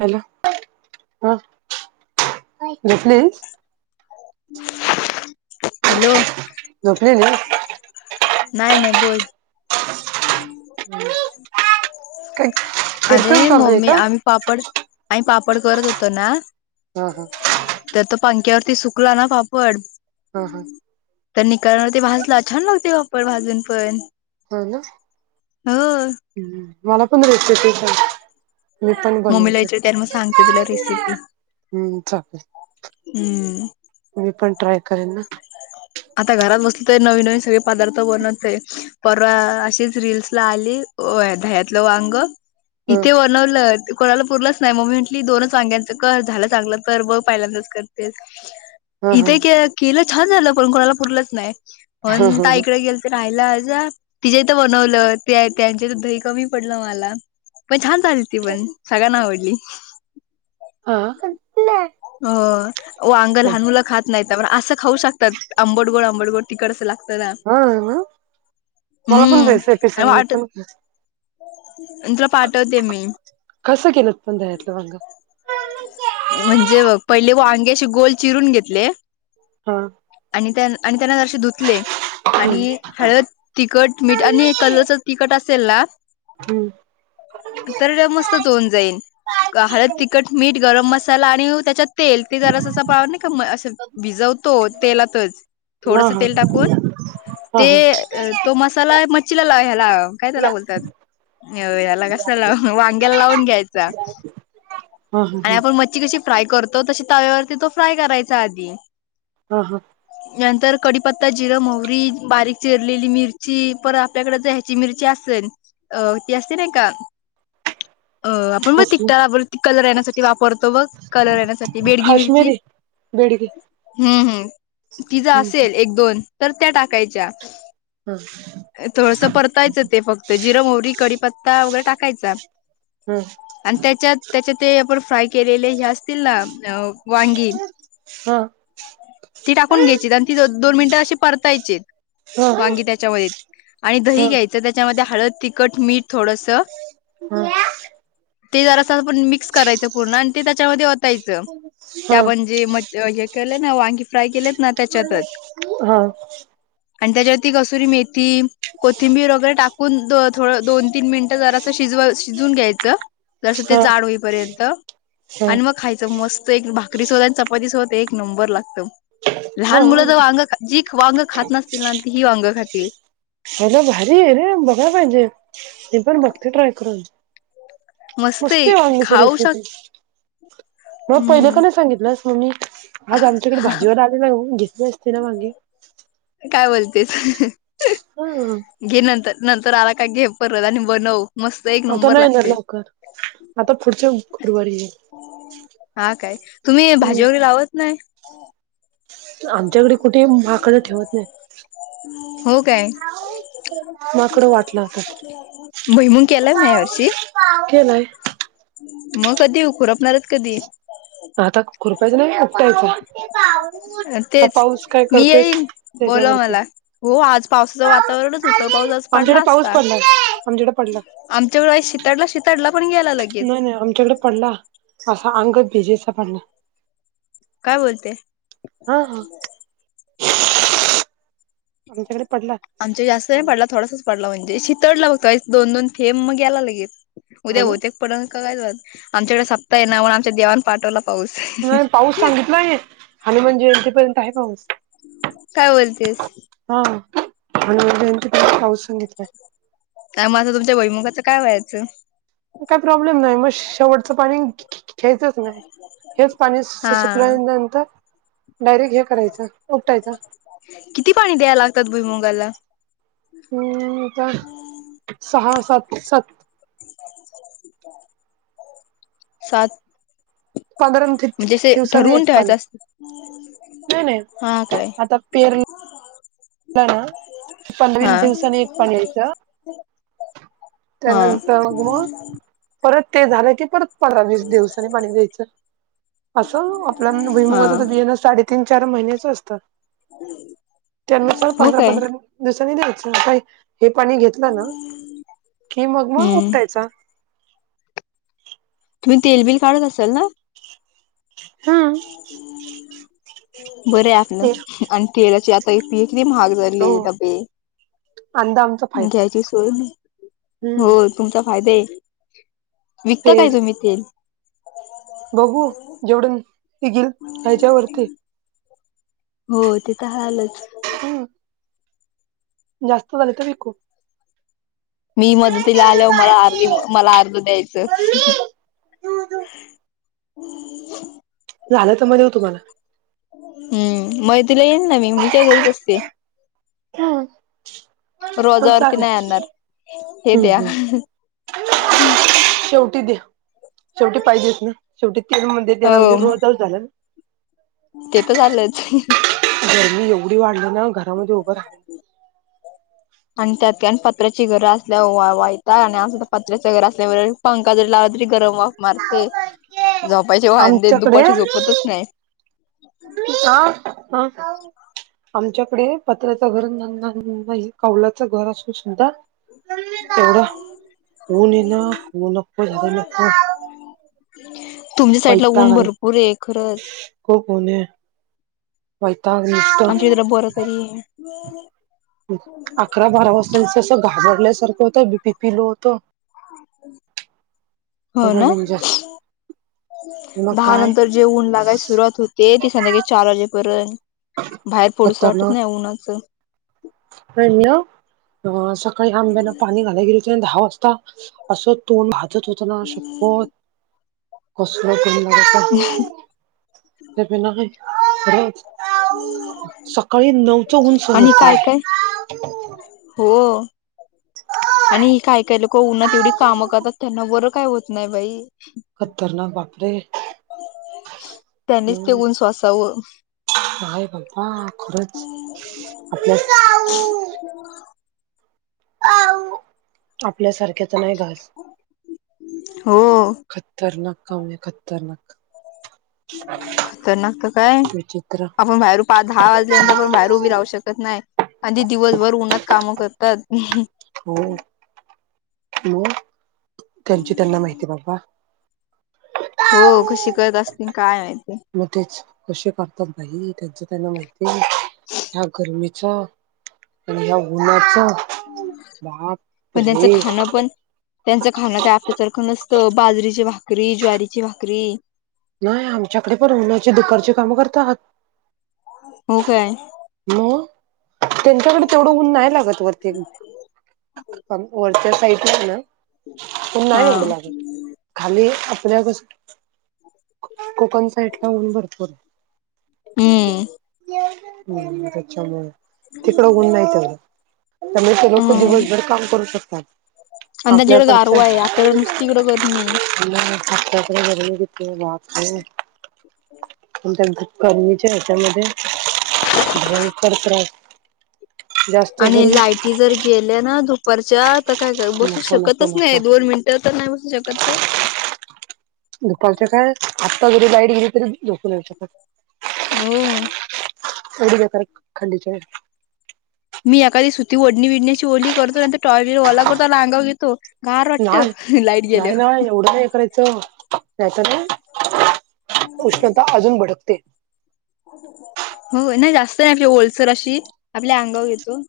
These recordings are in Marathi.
हॅलो, हा झोपलीस? हॅलो. झोपलेलीस? नाही नाही, बोल. काय अरे कीर्तन चालू आहे मम्मी का आम पापड, आम्ही पापड करत होतो ना हा हा. तर तो पंख्यावरती, सुकला ना पापड. हा हा तर निखाऱ्यावरती भाजला, छान लागते पापड भाजून पण. होय ना? हो हम्म, मला पण रेसिपी सांग. मी पण मम्मीला बनवते विचारते आणि मग सांगते तुला रेसिपी. हम्म, चालेल. हम्म मी पण ट्राय करेन ना. आता घरात बसली तर, नवीन नवीन सगळे पदार्थ बनवत आहे. परवा अशीच रील्सला आली, ओये दह्यातलं वांग. हा इथे वर बनवलं. कोणाला पुरलंच नाही. मम्मी म्हटली दोनचं वांग्यांचं कर, झालं चांगलं कर बघ. पहिल्यांदाच करतेस. हा हा इथे के केलं, छान झालं. पण कोणाला पुरलंच नाही. हा पण हा ताईकडे गेल ते राहिला जा, तिच्या इथं बनवलं ते त्यांच्या इथं दही कमी पडलं मला. पण छान झाली ती पण, सगळ्यांना आवडली. आ? हो वांग हो लहान मुलं खात नाहीत, पण असं खाऊ शकतात आंबटगोड आंबटगोड. तिकडचं लागतं ना. हा ना मला पण हम्म, रेसिपी काय सांग मी वाटत पण कस- अन तुला पाठवते मी. कसं केलंत पण दह्यातलं वांग? म्हणजे बघ, पहिले वांगे अशी गोल चिरून घेतले. हा. आणि त्या आणि त्यांना जरासे धुतले हम्म आणि हळद तिखट, मीठ आणि कलरचं तिखट असेल ना हम्म. तरी ते मस्तच होवून जाईन. का हळद, तिखट, मीठ गरम मसाला आणि त्याच्यातं तेल. ते जरासं असं [unintelligible] नाही का असं भिजवतो तेलातचं. हा थोडसं तेल टाकून, हा हा हा. हा ते तो मसाला मच्छीला लाव ह्याला काय त्याला बोलतात? याला कशाला, वांग्याला लावून घ्यायचा. हा आणी हा आपण मच्छी कशी फ्राय करतो, तशी तव्यावरती तो फ्राय करायचा आधी. हा, हा. नंतर कडीपत्ता, जिरं मोहरी, बारीक चिरलेली मिरची परत आपल्याकडं ते हे जी मिरची असेल, अ ती असते नाय का? [unintelligible] अ आपण [unintelligible] कसली त्यावरती कलर येण्यासाठी ती वापरतो बघ कलर येण्यासाठी, बेडगी मिरची. काश्मीरी बेडगी हूं हूं. ति ज हम्म असेल एक दोन, तर त्या टाकायच्या. हं. थोडंसं परतायचं ते फक्त. जिरं मोहरी कडीपत्ता वगैरे टाकायचा. हं. आन त्याच्यात, त्याच्या ते आपण फ्राय केलेले हे असतील ना वांगी, हं. ती टाकून घ्यायचीत आणि तीतं दोन मिनिटं अशी परतायचीत, हा हा वांगी त्याच्यामध्ये. आणि दही घ्यायचं, त्याच्यामध्ये हळद, तिखट, मीठ थोडसं ते जरासं आपण मिक्स करायचं पूर्ण आन ते त्याच्यामदी ओ तायचं. ते हा आपण जे मच हे केलंय ना वांगी फ्राय केलेत ना त्याच्यातंच. हा आणि त्याच्यावरती कसुरी मेथी, कोथिंबीर वगैरे टाकून दो थोडं दोन तीन मिनिटं जरासं शिजवा शिजवून घ्यायचं, जसं ते हा जाड होईपर्यंत. हा आणि मग खायचं मस्त. एक भाकरीसोबत आणि चपातीसोबत एक नंबर लागतं. लहान मुलं जर वांगं, जी वांगं खात नसतील ना, ती ही वांगं खातील. अं म भारी आहे रे, बघाय पाहिजे. मी पण बघते ट्राय करून. मस्त आहे. मस्तंय, वांग्याची खाऊ शक रेसिपी. म पहिलं का हम्म नाही सांगितलंस? मग मी, आज आमच्याकडे भाजीवाला आलेला ना, घेतली असती. सर्वांगी काय बोलतेस. ऊं. घे नंतर. नंतर आला का घे परत आणि बनवं. मस्त, एक आता नंबर नाही येणार लागतंय. लवकर आता पुढच्या गुरुवारी हा काय, तुम्ही भाजी येईल. वगैरे लावत नाय? आमच्याकडे कुठे माकडं ठेवत नाय. हो काय? माकडं वाट लावतात. भुईमुग केलाय ना या वर्षी केलाय. मग कधी? खुरपणारेत कधी? आता खुरपायचं नाही [unintelligible] पाऊसंय पाऊस. आता तेच पाऊस काय मी करतोय, येईन बोलव त्याज्यावरती. मला हो आज पावसाचं वातावरणच होतं पाऊस आज आमच्याकडे पडला पाऊस पडलाय, आमच्याकडं पडला. आमच्याकडंय शिताडला शिताडला पण गेला लगी. नाय नाय, आमच्याकडे पडला. असा अंग भिजेचा पडला. काय बोलते? आ हं. आमच्या जास्त नाही चांगला. पडला, थोडासाच. पडला म्हणजे शितडला होता दोन -दोन थेबं मग गेला लगेच, हा उद्या ना बहुतेक पडन का काय जोरात आमच्याकडे सप्ताह आहे ना, म्हणुन आमच्या देवान पाठवला पाऊस. नाही ये आणि म्हणजे इथेपर्यंत आहे पाऊस. काय बोलतेस हा, हनुमान जयंती पर्यंत पाऊस सांगितलाय. काय म आता तुमच्या भुइमुगाचं काय व्हायचं? मग काय प्रॉब्लेम नाय, मग शेवटचं पाणी घ्यायचच नाय, हेच पाणी सुक हा सुकल्यानंतर डायरेक्ट हे करायचं ओतायच. किती पाणी द्यायला लागतात भुईमुंगाला? हम्म, तर सहा-सात, सात सात पंधरा दिव म्हणजे असे दिवसांनी एक ठरवून पाणी. ठेवायचं असत नाही हा नाही, काय आता पेरणी आता ना पंधरा एक हा दिवसानी एक पाणी द्यायच हा त्यानंतर मग, मग परत ते झालं की परत पंधरा-वीस दिवसानी पाणी द्यायचं, अस आपल्या हा भुईमुंगाच ते बियाण साडे तीन-चार महिन्याच असत. [unintelligible] त्यानुसार हो काय पंधरा-पंधरा दिवसांनी द्यायच, काही हे पाणी घेतलं ना की मग, म हम्म उपटायच. तुम्ही तेलबिल काढत असाल ना? [unintelligible] बर आहे आपल ते आणि तेलाची आता एक पी हे किती महागड हो [unintelligible] डबे अंदा आमचा फायदा घ्यायची सोय नाही, हम्म हो तुमचा फायदा आहे, विकता काय तेल तुम्ही तेल? बघू जेवढं, निघेल त्याच्यावरती ये? होय, ते तर [unintelligible] हम्म. जास्त झाले तर विकू? मी मदतीला आल्यावर, मला अर्धी मला आर्ध द्यायचं. झालं तर म देऊ तुम्हाला. हम्म, मदतीला येईन ना मी, मी काय घरीच असते. हा. हो रोजावरती नाही आणणार चालेल, हे हम्म द्या हम्म, ठेऊ शेवटी द्या, शेवटी पाहिजेच ना शेवटी तेल म्हणजे त्याना म्हणजे हो मग रोजच झाला ना. ते तर झालंच. गरमी एवढी वाढली ना, घरामध्ये उभं राहवत आणि त्यात की न पत्र्याची घरं असल्यावर वैताग आणि अस तर पत्र्याच घरं असल्यावर पंखा जरी लावला तरी गरम वाफ मारते, झोपायचे वांदे येत आमच्याकडे दुपारची झोपतच नाही. मम्मी, आ हा खाऊ आमच्याकडे पत्र्याच घर ना ना नाही, कौलाच घर असून सुद्धा तेवढा, ऊन ये ना, ऊन नको झालय नको. तुमच्या साइडला ऊन भरपूर आहे खरंच. खुप ऊन ये - वैतागले- आमच्या इथं बंर तरी ये- अकरा-बारा वाजता नुसता असं घाबरल्यासारखं होतं बीपी फील होतो. हो ना- डेंजर मग दहा काय नंतर जे ऊन लागायला सुरुवात होते ते संध्याकाळी चार वाजेपर्यंत- बाहेर पोडुसं वाटत नाही उन्हाचं. हॅलो? अ सकाळी आंब्याना पाणी घालाय गेले [unintelligible] दहा वाजता असं तोंड भाजत होतं ना शप्पथ. कसलं ऊन लागत. [unintelligible] ते पिणार नई, [unintelligible] सकाळी नऊच ऊन सुरू आणि होत. काय काय [unintelligible] हो. आणि ही काय-काय लोकं उन्हात येवढी कामं करतात त्यांना बरं काय होत नाही बाई- खतरनाक बापरे. त्यानीच ते मग ऊन सोसव. काय म्हणता खरंच. आपल्या- आपल्यासारख्याच नाही घास. हो. खतरनाक कामे खतरनाक. खतरनाक तर काय? विचित्र आपण बाहेर पहा दहा वाजल्यानंतर पण बाहेर उभी राहू शकत नाही. आधी दिवसभर उन्हात कामं करतात. हो. मग, त्यांची त्यांना माहिती बाबा. हो कशी करत असतील काय माहिती. मग तेच, कसे करतात बाई त्यांच त्यांना माहिती ह्या गरमीचं. आणि या उन्हाचं, बाप रे. न [unintelligible] पण. त्यांचं खाणं काय आपल्यासारखं नसतं बाजरीची भाकरी, ज्वारीची भाकरी. नाही आमच्याकडे पण उन्हाचे दुपारचे कामं करतात. हो काय मग, त्यांच्याकडे तेवढं ऊन नाही लागत वरती. अ वरच्या साईडला ना ऊन हा नाही एवढं लागत. खाली आपल्या कसं, कोकण साईटला ऊन भरपूरे. हम्म. हम्म त्याच्यामुळे, तिकडं ऊन नाही चालत. त्यामुळे ते लोकं दिवसभर काम करू शकतात. [unintelligible] कडं आपल्याकडचं गारवा आहे आपल्याकडे नुसती इकडं गरमी. [unintelligible] गर्मीच्या हेच्यामध्ये [unintelligible] करत रा [inaudible] आणि लायटी जर गेल्या ना दुपारच्या तर काय [unintelligible] बसू नको नको शकतच नाही नको दोन मिनिट. त्यो तर नाही बसू शकत का? दुपारच्या काय, आत्ता जरी लाईट गेली तरी झोपू नाही शकत. हो. एवडी बेकार खंडीशन मी एखादी सुती ओढणी विडण्याची ओली करते टॉवेल बी ओला करतो, अंगवर घेतो, गार वाटतं लाईट गेल्यावर. काय एवढं हे करायचं त्याच काय? उष्णता अजून भडकते. हो नाही, जास्त नाही, आपली ओलसर अशी आपल्या अंगावर घेतो.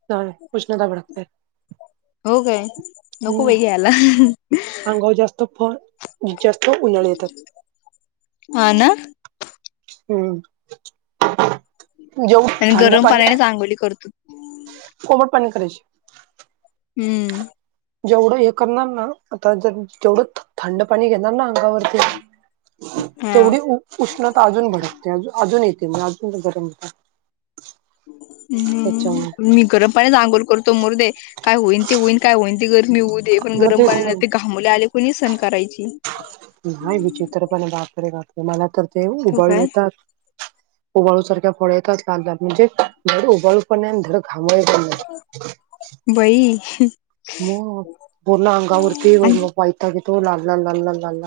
[unintelligible] उष्णता भडकते. हो काय? नको हम्म, बाई घ्यायला अंगावर जास्त फळ जास्त उन्हाळे येतात. हा ना. हम्म, जेऊ आणि थंड गरम पाणी पाण्यानेच आंघोळी करतो कोमट पाणी करायची. हम्म. जेवढं हे करणार ना, आता जर जेवढं थंड पाणी घेणार ना [unintelligible] वरती हा तेवढी उष्णता अजून भडकते, अजून अजून येते म्हणजे अजून गरम होत. हम्म, त्याच्यामुळे मी गरम [unintelligible] पाण्याने अंघोळ करतो मरुदे, काय होईन ते होईन, काय होईन ते गरमी होऊ दे, पण मग गरम तेच ना पाणी मुले आले कोणी सण करायची. नाही विचित्रपणे बापरे बापरे, मला तर ते हो उबाळू काय येतात. उबाळू सारख्या फळ येतात, कात म्हणजे धड उबाळू पण नाही आणि धड घामोळे पण नाही. बई. मग पूर्ण अंगावरती आणि मग वैताग येतो, लाल लाल लाल लाल लाल.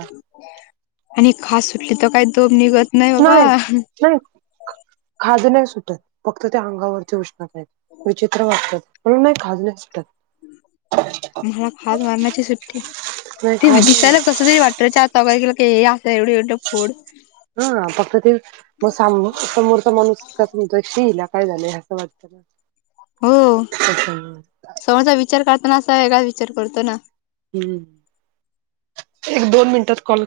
आणि खास सुटली तर, काही तोप निघत नाही बाबा. नाही खाज नाही सुटत, फक्त त्या अंगावरती उष्णता येती. [unintelligible] विचित्र वाटतात पण नाही खाज नाही सुटत. मला खाज मारण्याची सुटती. नाही ते खाज दिसायला कस तरी वाट त चार चौघात गेल की, हे असं एवढे एवढं फोड. हा फक्त ते मग समोरचा माणूस कस म्हणतो, शी ईला काय झाले? असं वाटतं. हो [unintelligible] समोरचा विचार करताना असा वेगळाच विचार करतो ना. हम्म, एक, दोन मिनिटात कॉल